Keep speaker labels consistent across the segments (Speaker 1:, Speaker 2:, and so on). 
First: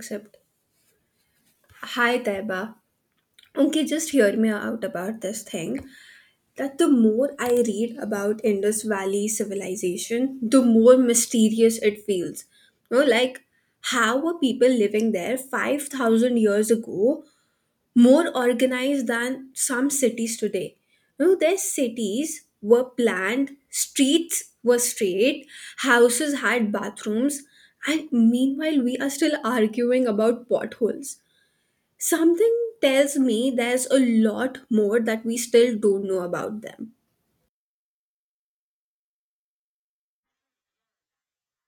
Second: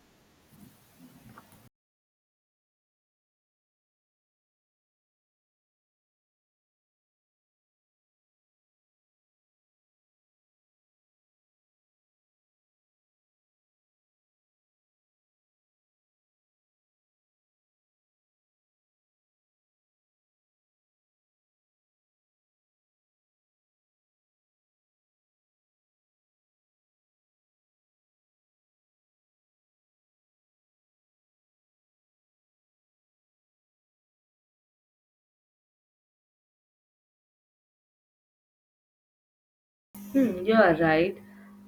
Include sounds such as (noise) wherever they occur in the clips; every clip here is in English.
Speaker 1: Accept. Hi, Taiba. Okay, just hear me out about this thing. That the more I read about Indus Valley civilization, the more mysterious it feels. You know, like how were people living there 5,000 years ago more organized than some cities today? You know, their cities were planned, streets were straight, houses had bathrooms, and meanwhile, we are still arguing about potholes. Something tells me there's a lot more that we still don't know about them.
Speaker 2: Hmm, you are right.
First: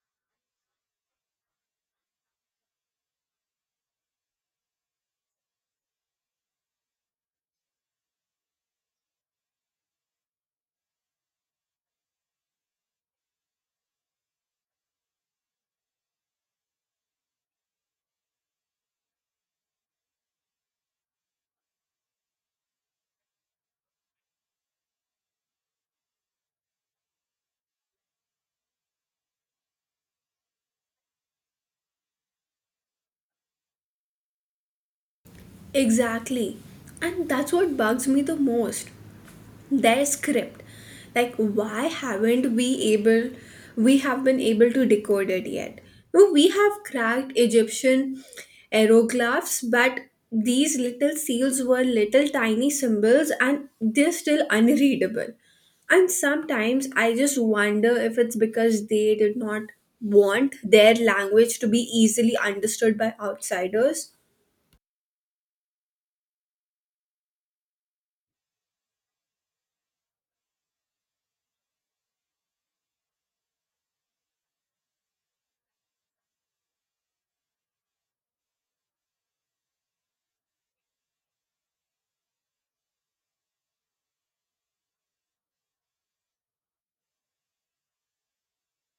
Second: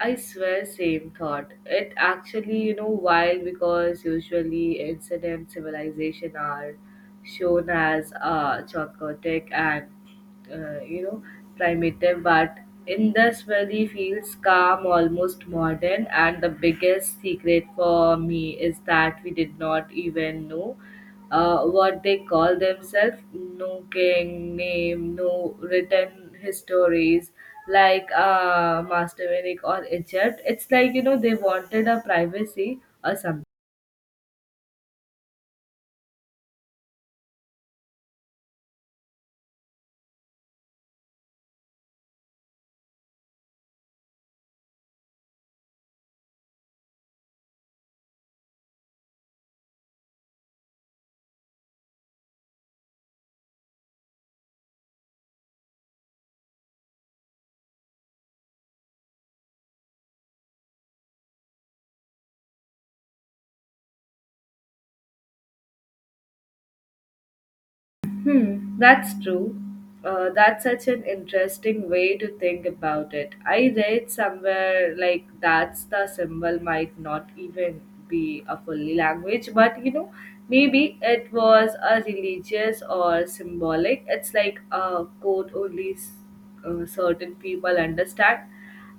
Speaker 2: I swear, same thought. It actually, you know, wild because usually ancient and civilization are shown as chaotic and uh, you know primitive, but Indus Valley feels calm, almost modern. And the biggest secret for me is that we did not even know what they call themselves, no king name, no written histories like master Vinic or egypt. It's like you know they wanted a privacy or something.
Speaker 1: Exactly. And that's what bugs me the most. Their script, like, why haven't we able we have been able to decode it yet? No, we have cracked Egyptian aeroglyphs, but these little seals were little tiny symbols and they're still unreadable. And sometimes I just wonder if it's because they did not want their language to be easily understood by outsiders.
Speaker 2: Hmm, that's true. That's such an interesting way to think about it. I read somewhere like that's the symbol might not even be a fully language, but you know, maybe it was a religious or symbolic. It's like a code only certain people understand,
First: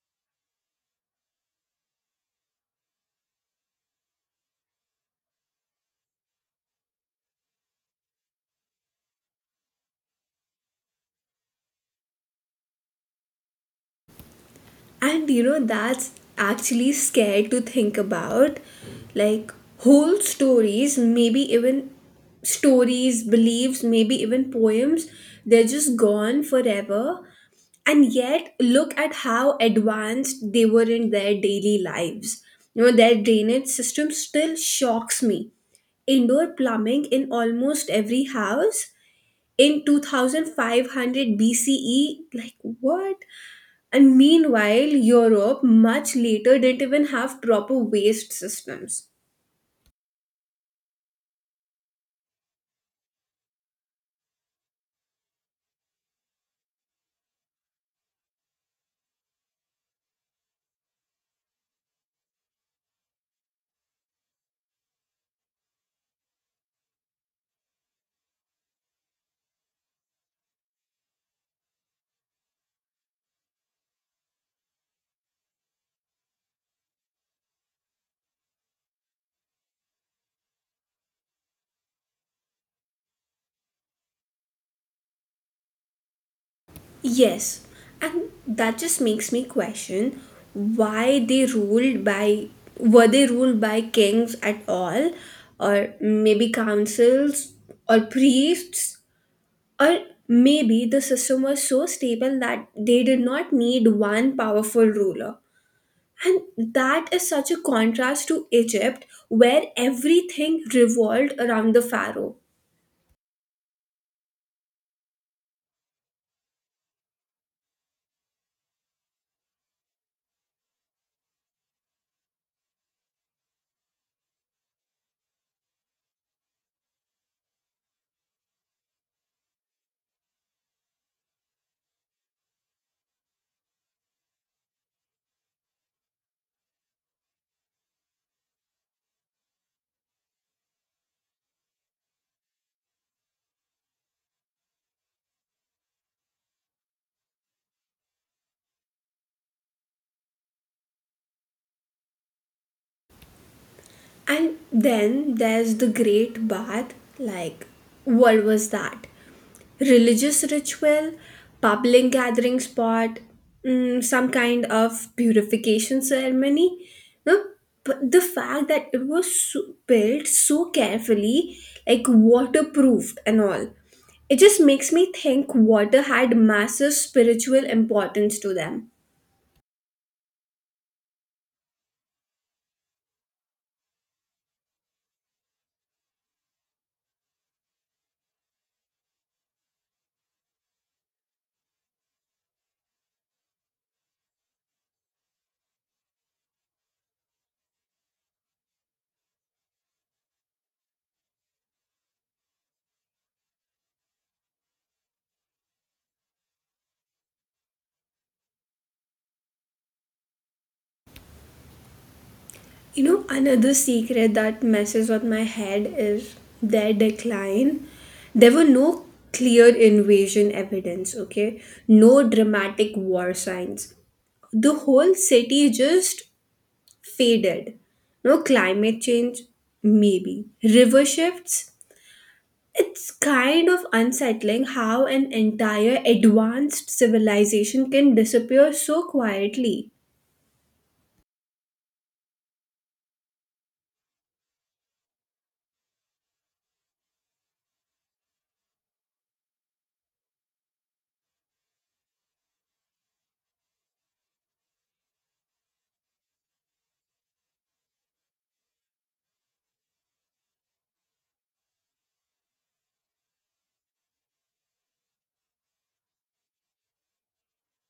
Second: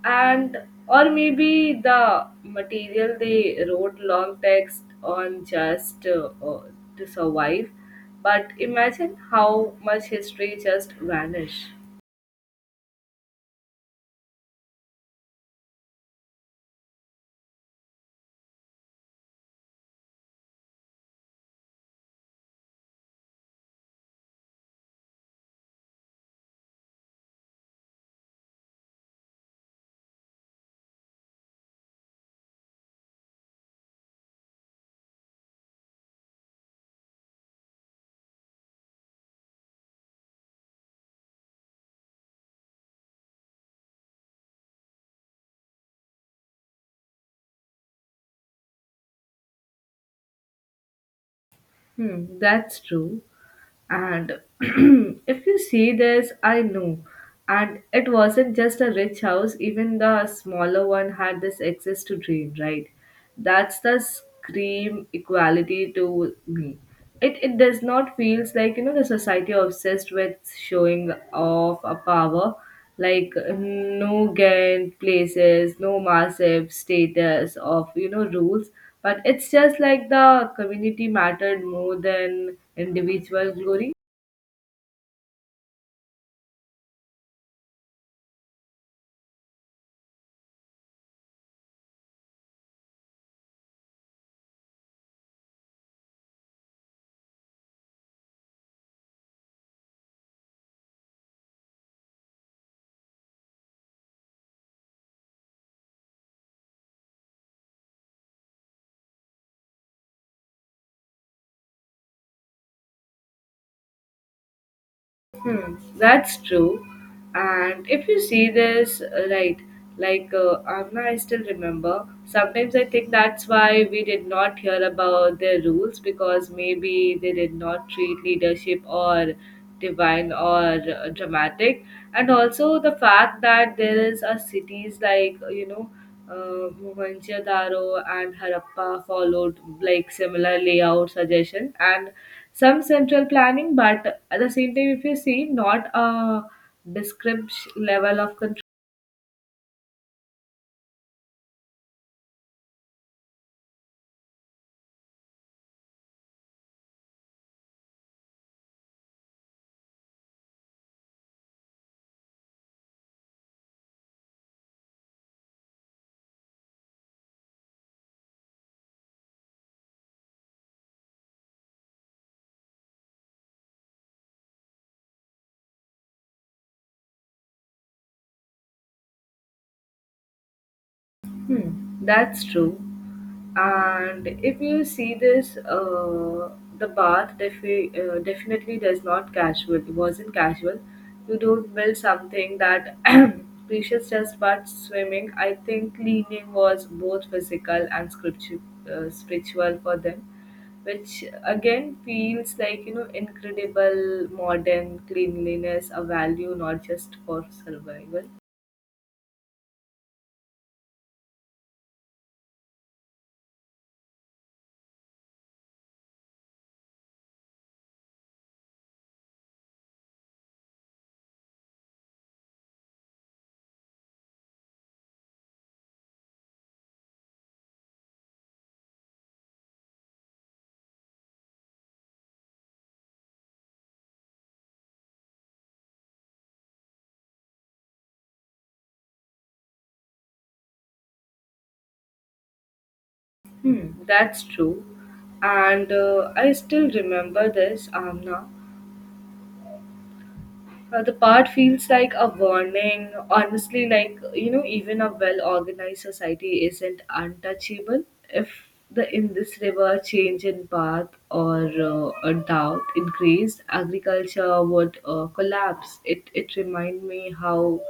Speaker 2: and or maybe the material they wrote long text on just to survive, but imagine how much history just vanished.
Speaker 1: And you know, that's actually scared to think about. Like, whole stories, beliefs, maybe even poems, they're just gone forever. And yet, look at how advanced they were in their daily lives. You know, their drainage system still shocks me. Indoor plumbing in almost every house in 2500 BCE, like what? And meanwhile, Europe much later didn't even have proper waste systems.
Speaker 2: Hmm, that's true. And (clears throat) if you see this, I know. And it wasn't just a rich house, even the smaller one had this access to dream, right? That's the scream equality to me. It does not feels like you know the society obsessed with showing off a power like no gain places, no massive status of you know rules. But it's just like the community mattered more than individual glory.
Speaker 1: Yes, and that just makes me question why they ruled by were they ruled by kings at all, or maybe councils, or priests, or maybe the system was so stable that they did not need one powerful ruler. And that is such a contrast to Egypt, where everything revolved around the pharaoh.
Speaker 2: Hmm, that's true. And if you see this, right, like Amna, I still remember. Sometimes I think that's why we did not hear about their rules because maybe they did not treat leadership or divine or dramatic. And also the fact that there is a cities like, Mohenjo-daro and Harappa followed like similar layout suggestion and some central planning, but at the same time if you see not a description level of.
Speaker 1: And then there's the Great Bath. Like, what was that? Religious ritual, public gathering spot, some kind of purification ceremony? No, but the fact that it was built so carefully, like waterproofed and all, it just makes me think water had massive spiritual importance to them.
Speaker 2: Hmm, that's true. And if you see this, the bath definitely does not casual. It wasn't casual. You don't build something that (clears throat) precious just but swimming. I think leaning was both physical and spiritual for them, which again feels like you know incredible modern cleanliness, a value not just for survival.
Speaker 1: You know, another secret that messes with my head is their decline. There were no clear invasion evidence, okay? No dramatic war signs. The whole city just faded. No, climate change, maybe. River shifts. It's kind of unsettling how an entire advanced civilization can disappear so quietly.
Speaker 2: Hmm, that's true. And I still remember this, Amna. The part feels like a warning. Honestly, like, you know, even a well organized society isn't untouchable. If the in this river change in path or a doubt increased, agriculture would collapse. It reminds me how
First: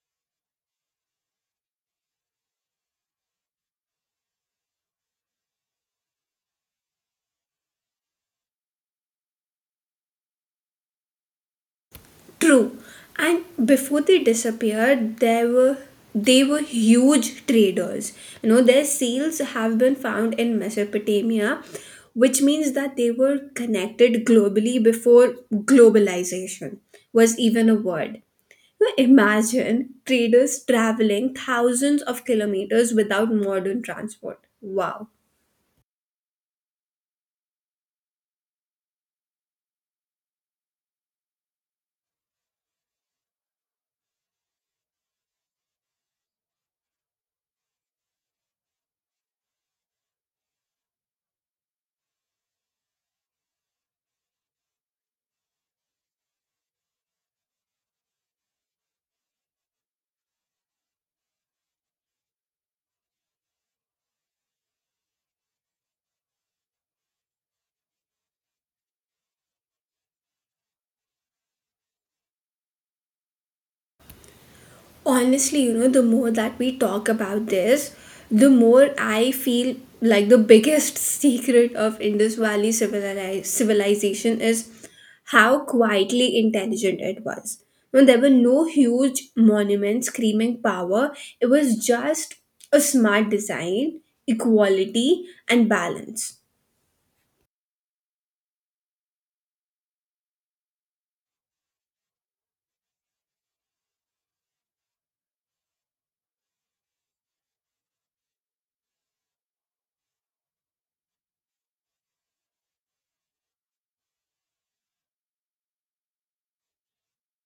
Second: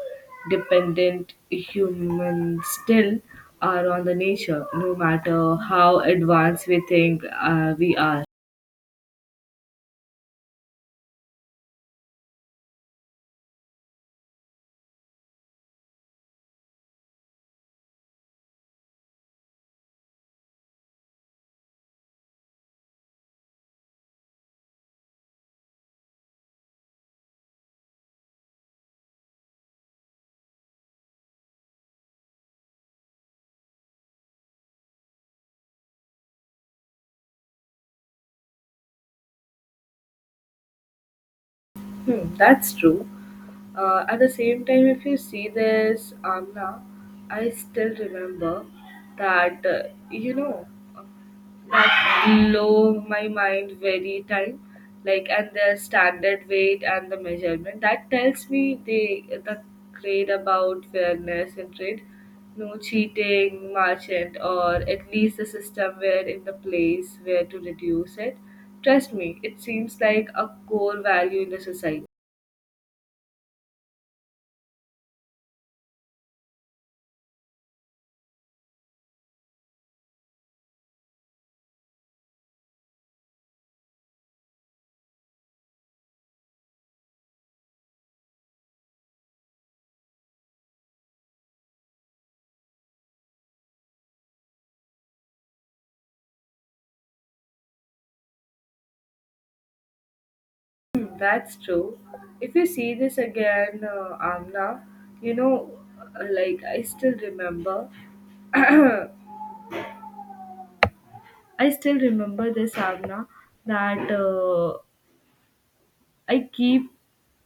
Speaker 2: dependent humans still are on the nature, no matter how advanced we think we are.
Speaker 1: True. And before they disappeared, there were they were huge traders. You know, their seals have been found in Mesopotamia, which means that they were connected globally before globalization was even a word. Now imagine traders traveling thousands of kilometers without modern transport. Wow.
Speaker 2: Hmm, that's true. At the same time, if you see this, Amna, I still remember that, you know, that blow my mind very time, like, and the standard weight and the measurement. That tells me they the grade about fairness and trade, no cheating, merchant, or at least the system where in the place where to reduce it. Trust me, it seems like a core value in the society.
Speaker 1: Honestly, you know, the more that we talk about this, the more I feel like the biggest (laughs) secret of Indus Valley civilization is how quietly intelligent it was. When there were no huge monuments screaming power, it was just a smart design, equality, and balance.
Speaker 2: Hmm, that's true. If you see this again, Amna, you know, like I still remember, (clears throat) I still remember this, Amna, that I keep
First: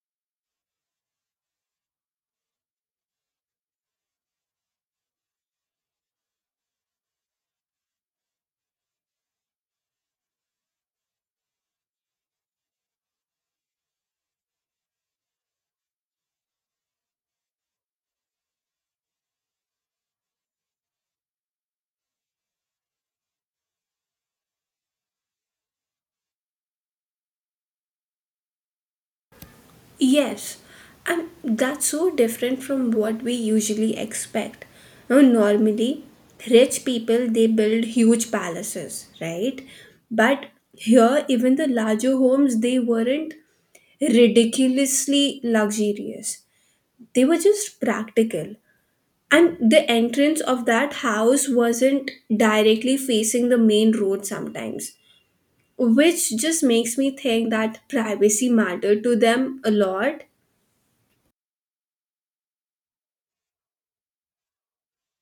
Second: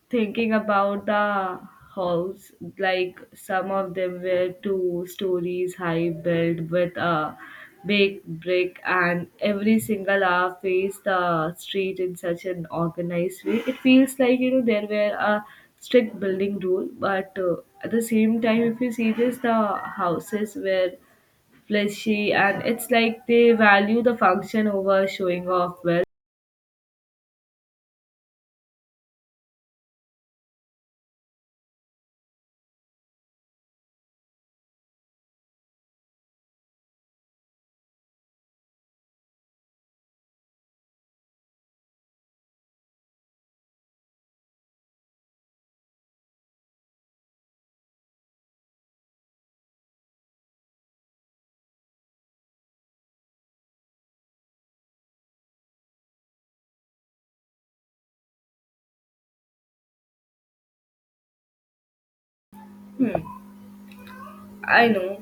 Speaker 2: thinking about the house, like some of them were two stories high, built with a big brick, and every single hour faced the street in such an organized way. It feels like you know there were a strict building rule, but at the same time, if you see this, the houses were fleshy, and it's like they value the function over showing off well.
Speaker 1: Yes, and that's so different from what we usually expect. Now, normally, rich people they build huge palaces, right? But here, even the larger homes they weren't ridiculously luxurious. They were just practical. And the entrance of that house wasn't directly facing the main road sometimes, which just makes me think that privacy mattered to them a lot.
Speaker 2: Hmm. I know.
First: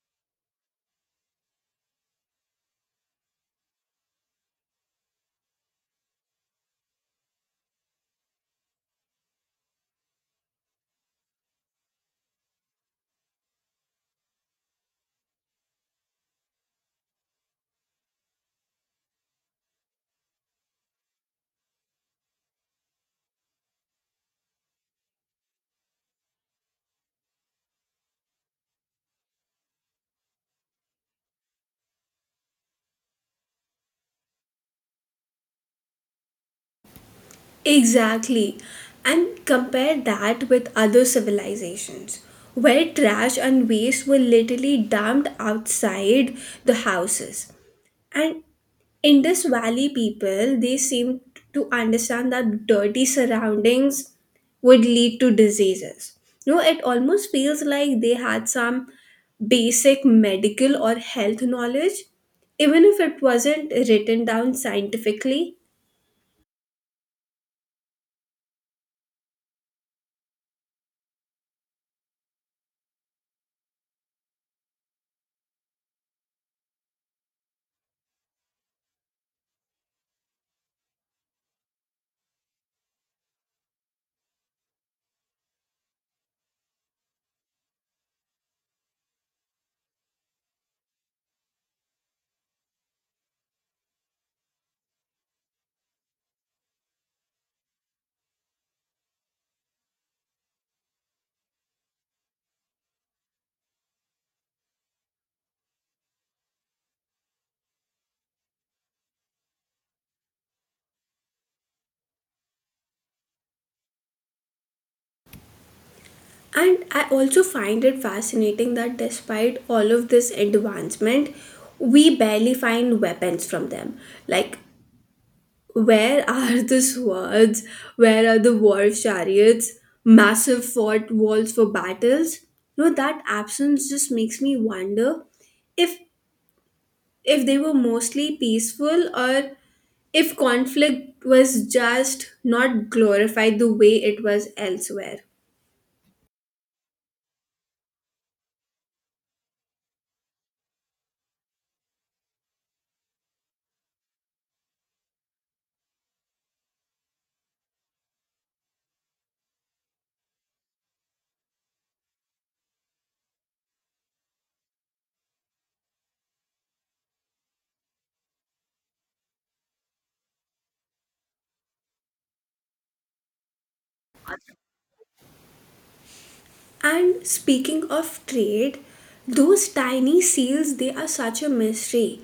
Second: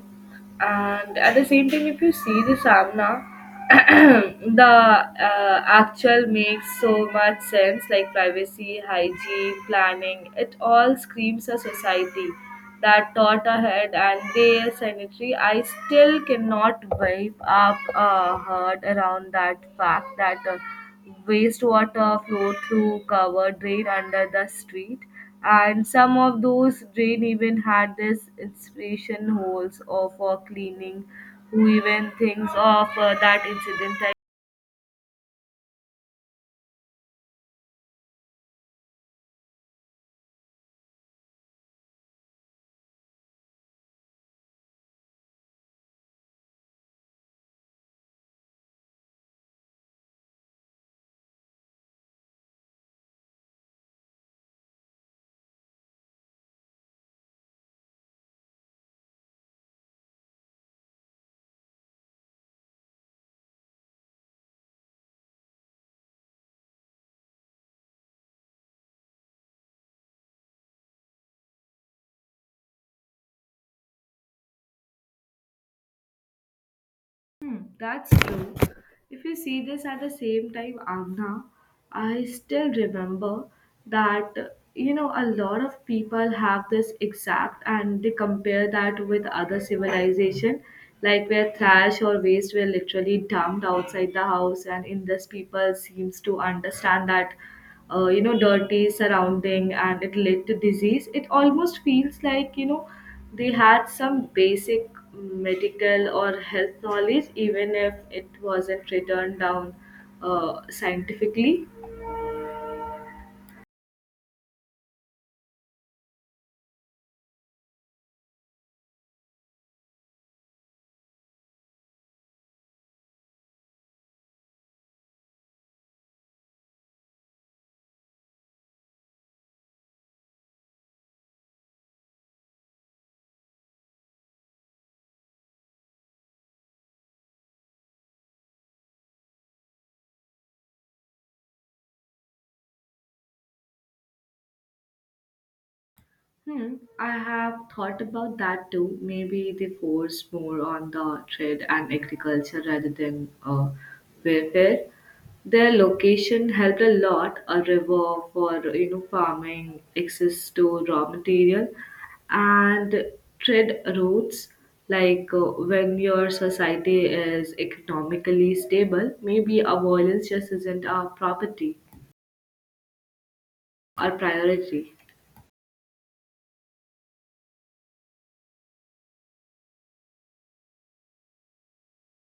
Speaker 2: And at the same time, if you see the Samna, (clears throat) the actual makes so much sense like privacy, hygiene, planning. It all screams a society that thought ahead and they are sanitary. I still cannot wipe up a hurt around that fact that wastewater flow through covered drain under the street, and some of those drain even had this inspiration holes or for cleaning. Who even thinks of that incident? I.
Speaker 1: Exactly. And compare that with other civilizations, where trash and waste were literally dumped outside the houses. And Indus Valley people, they seem to understand that dirty surroundings would lead to diseases. You know, it almost feels like they had some basic medical or health knowledge, even if it wasn't written down scientifically.
Speaker 2: Hmm, that's true. If you see this at the same time, Amna, I still remember that you know a lot of people have this exact, and they compare that with other civilization, like where trash or waste were literally dumped outside the house, and in this people seems to understand that, dirty surrounding and it led to disease. It almost feels like you know they had some basic medical or health knowledge, even if it wasn't written down scientifically.
Speaker 1: And I also find it fascinating that despite all of this advancement, we barely find weapons from them. Like, where (laughs) are the swords? Where are the war chariots? Massive fort walls for battles? No, that absence just makes me wonder if if they were mostly peaceful, or if conflict was just not glorified the way it was elsewhere.
Speaker 2: Hmm, I have thought about that too. Maybe they force more on the trade and agriculture rather than warfare. Their location helped a lot, a river for you know farming, access to raw material, and trade routes. Like when your society is economically stable, maybe a violence just isn't a property or priority.
Speaker 1: And speaking of trade, those tiny seals, they are such a mystery.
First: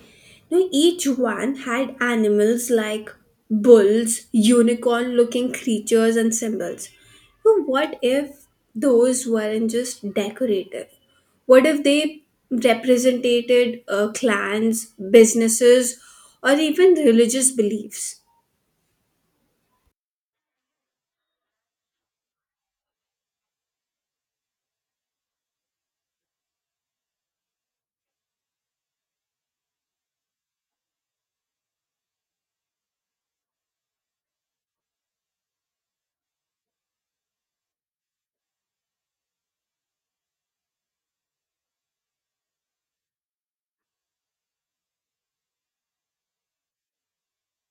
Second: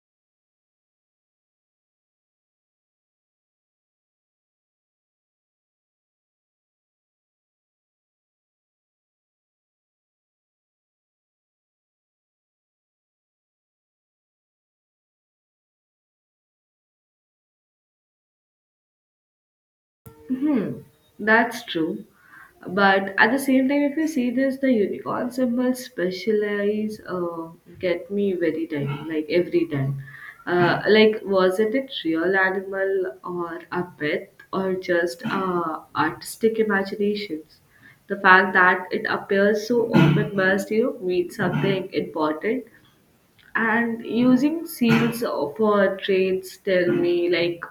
Speaker 1: You know, each one had animals like bulls, unicorn looking creatures, and symbols. But what if those weren't just decorative? What if they represented clans, businesses, or even religious beliefs?
Speaker 2: Hmm, that's true. But at the same time, if you see this, the unicorn symbol specialize get me very time, like every time. Like, was it a real animal or a pet or just artistic imaginations? The fact that it appears so often must, you know, mean something important, and using seals for trades tell me like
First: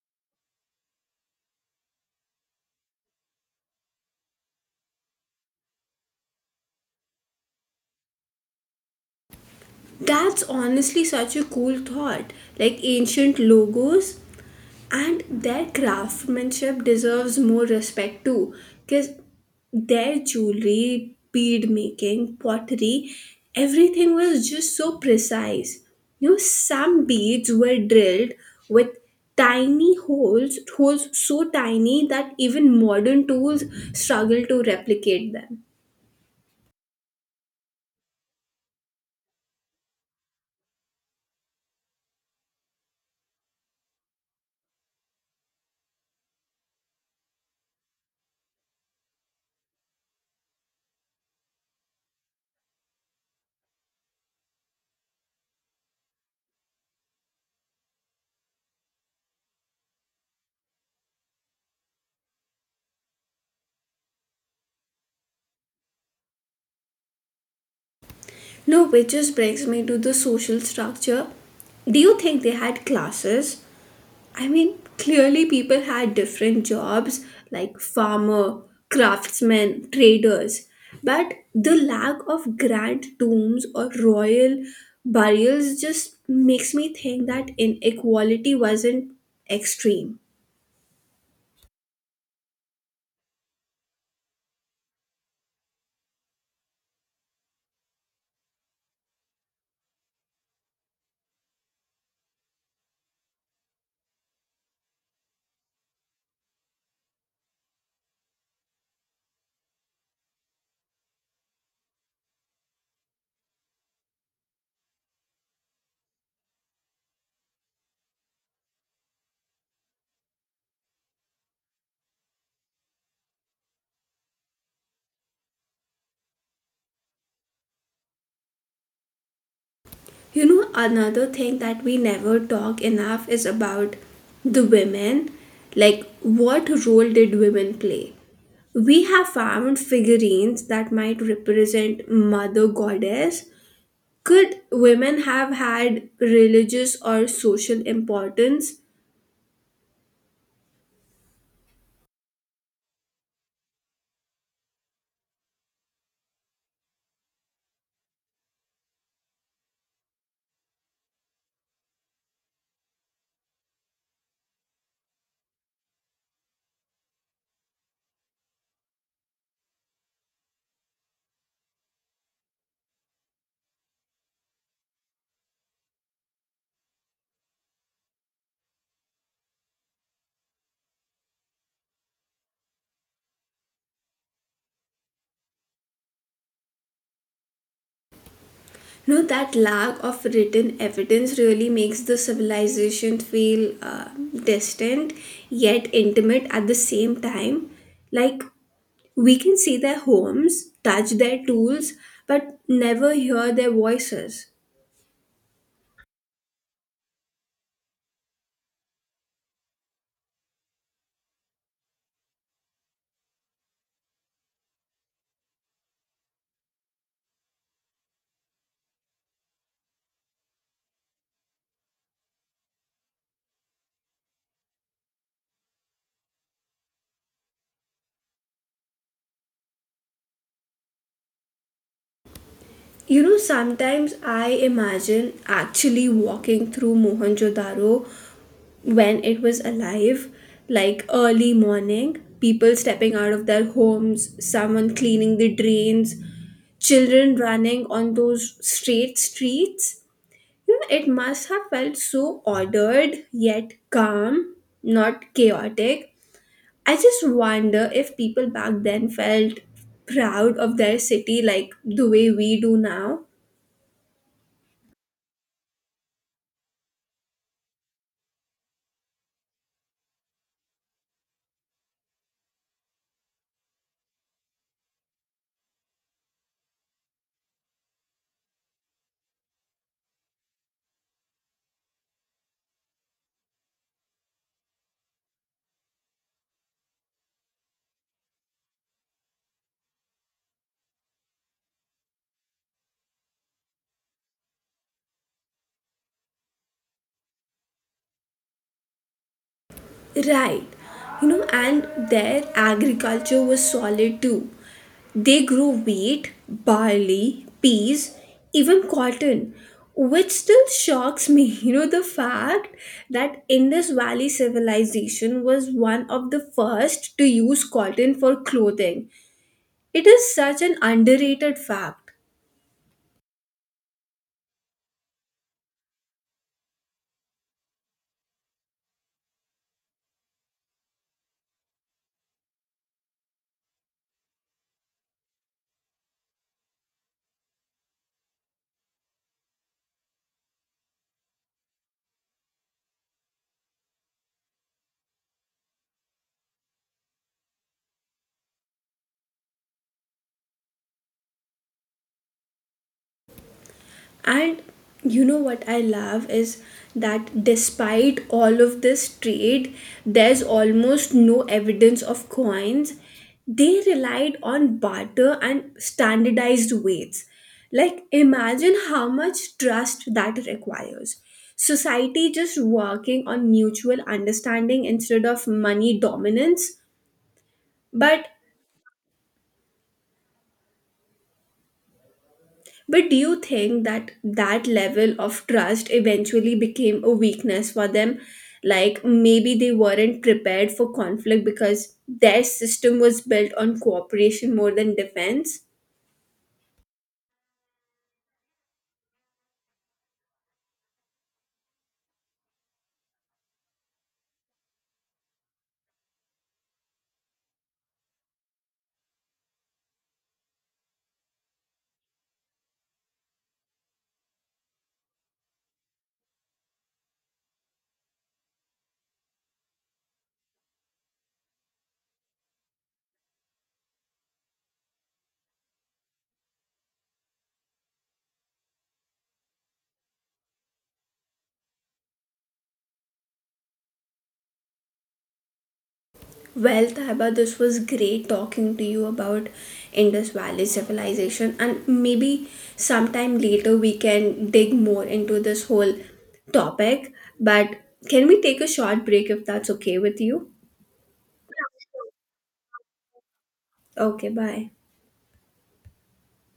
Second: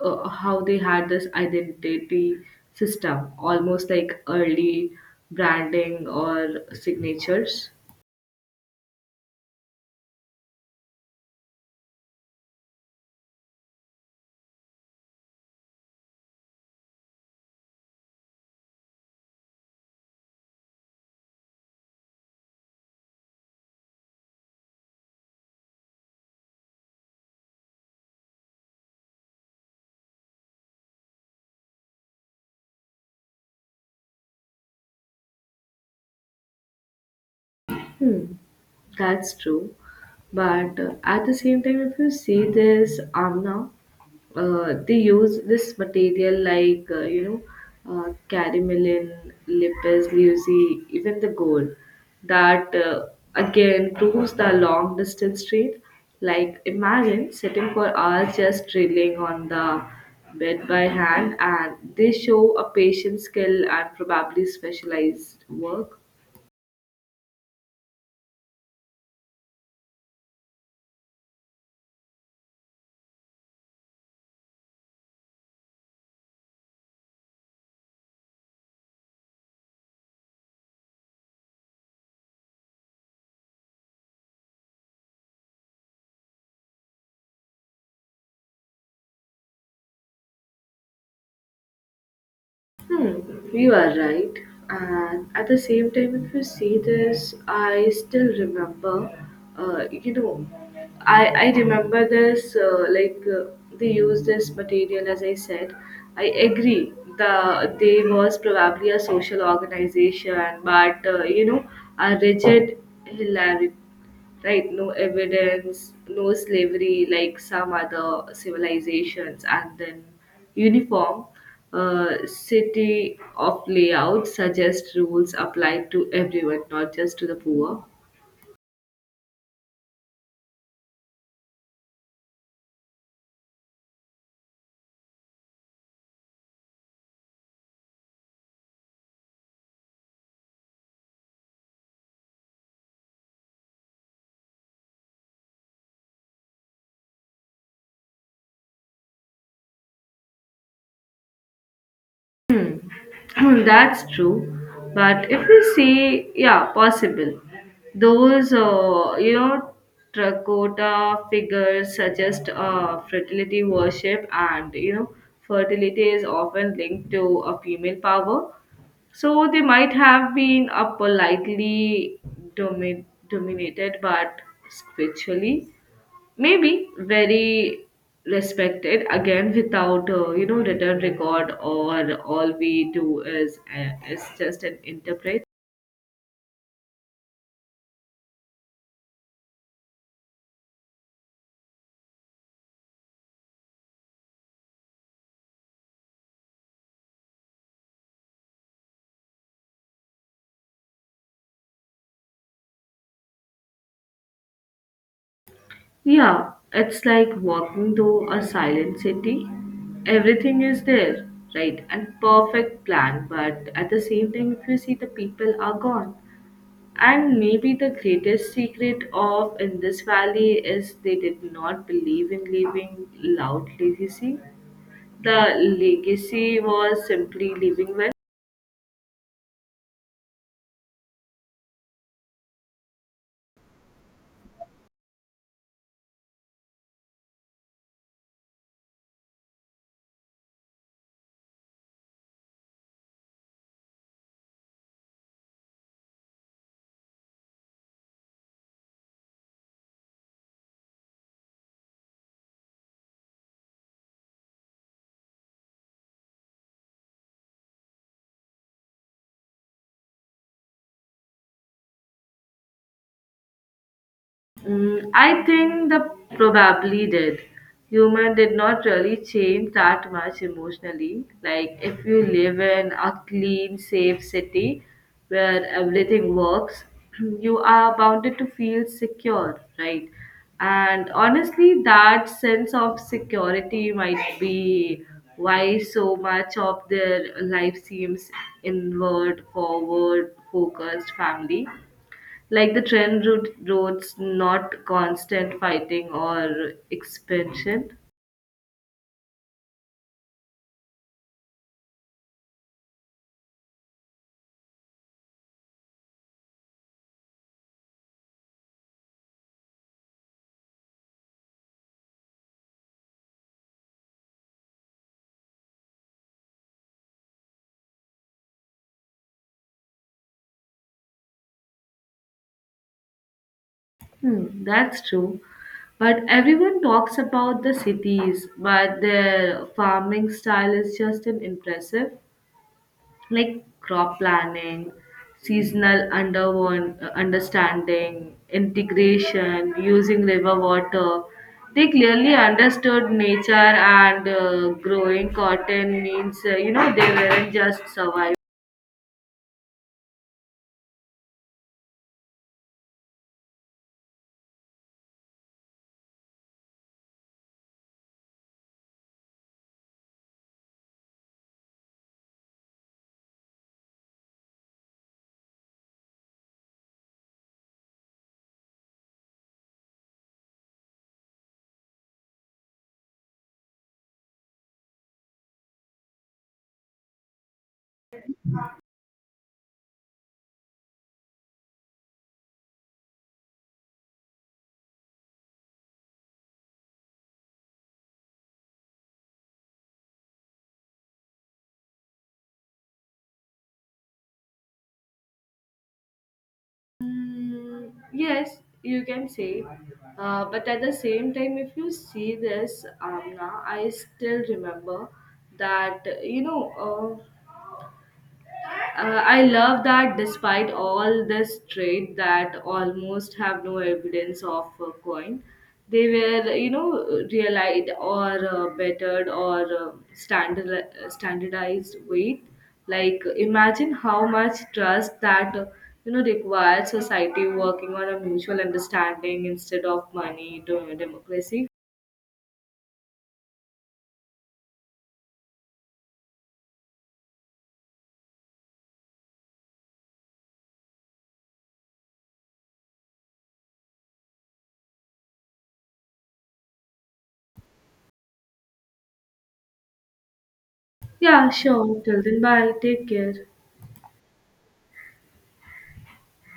Speaker 2: how they had this identity system almost like early branding or signatures.
Speaker 1: That's honestly such a cool thought. Like ancient logos. And their craftsmanship deserves more respect too, because their jewelry, bead making, pottery, everything was just so precise. You know, some beads were drilled with tiny holes so tiny that even modern tools struggle to replicate them.
Speaker 2: Hmm, that's true. But at the same time, if you see this Amna, they use this material like, caramelin, lapis lazuli, even the gold. That again proves the long distance trade. Like, imagine sitting for hours just drilling on the bed by hand, and they show a patient skill and probably specialized work.
Speaker 1: No, which just brings me to the social structure. Do you think they had classes? I mean, clearly people had different jobs like farmer, craftsmen, traders, but the lack of grand tombs or royal burials just makes me think that inequality wasn't extreme.
Speaker 2: Hmm, you are right. And at the same time, if you see this, I still remember, uh, you know, I remember this, they use this material, as I said. I agree the they was probably a social organization, but, a rigid hilarity, right, no evidence, no slavery like some other civilizations, and then uniform city of layout suggests rules applied to everyone, not just to the poor.
Speaker 1: You know, another thing that we never talk enough is about the women. Like, what role did women play? We have found figurines that might represent mother goddess. Could women have had religious or social importance?
Speaker 2: Hmm, (clears throat) that's true. But if we say, yeah, possible, those, terracotta figures suggest fertility worship, and, you know, fertility is often linked to a female power. So they might have been a politely dominated but spiritually. Maybe very respected again without written record, or all we do is just an interpret.
Speaker 1: No, that lack of written evidence really makes the civilization feel distant yet intimate at the same time. Like, we can see their homes, touch their tools, but never hear their voices.
Speaker 2: Yeah, it's like walking through a silent city. Everything is there, right? And perfect plan, but at the same time, if you see the people are gone. And maybe the greatest secret of in this Valley is they did not believe in leaving loud legacy. The legacy was simply living well.
Speaker 1: You know, sometimes I imagine actually walking through Mohenjo-daro when it was alive, like early morning, people stepping out of their homes, someone cleaning the drains, children running on those straight streets. You know, it must have felt so ordered yet calm, not chaotic. I just wonder if people back then felt proud of their city like the way we do now.
Speaker 2: Mm, I think the probably did. Human did not really change that much emotionally. Like if you live in a clean, safe city where everything works, (clears throat) you are bounded to feel secure, right? And honestly, that sense of security might be why so much of their life seems inward, forward, focused family. Like the trend route roads, not constant fighting or expansion.
Speaker 1: Right. You know, and their agriculture was solid too. They grew wheat, barley, peas, even cotton, which still shocks me. (laughs) You know, the fact that Indus Valley civilization was one of the first to use cotton for clothing. It is such an underrated fact.
Speaker 2: Hmm, that's true. But everyone talks about the cities, but their farming style is just an impressive. Like crop planning, seasonal under understanding, integration, using river water. They clearly understood nature, and growing cotton means, they weren't just surviving.
Speaker 1: And you know what I love is that despite all of this trade, there's almost no evidence of coins. They relied on barter and standardized weights. Like, imagine how much trust that requires. Society just working on mutual understanding instead of money dominance. But But do you think that that level of trust eventually became a weakness for them? Like maybe they weren't prepared for conflict because their system was built on cooperation more than defense?
Speaker 2: Mm, yes, you can say. But at the same time, if you see this, Amna, I still remember that, I love that despite all this trade that almost have no evidence of a coin, they were, you know, realized or bettered or standardized weight. Like, imagine how much trust that, requires society working on a mutual understanding instead of money to democracy.
Speaker 1: Well, Taiba, this was great talking to you about Indus Valley civilization, and maybe sometime later we can dig more into this whole topic. But can we take a short break if that's okay with you?
Speaker 2: Yeah, sure. Till then, bye. Take care.
Speaker 1: Okay, bye.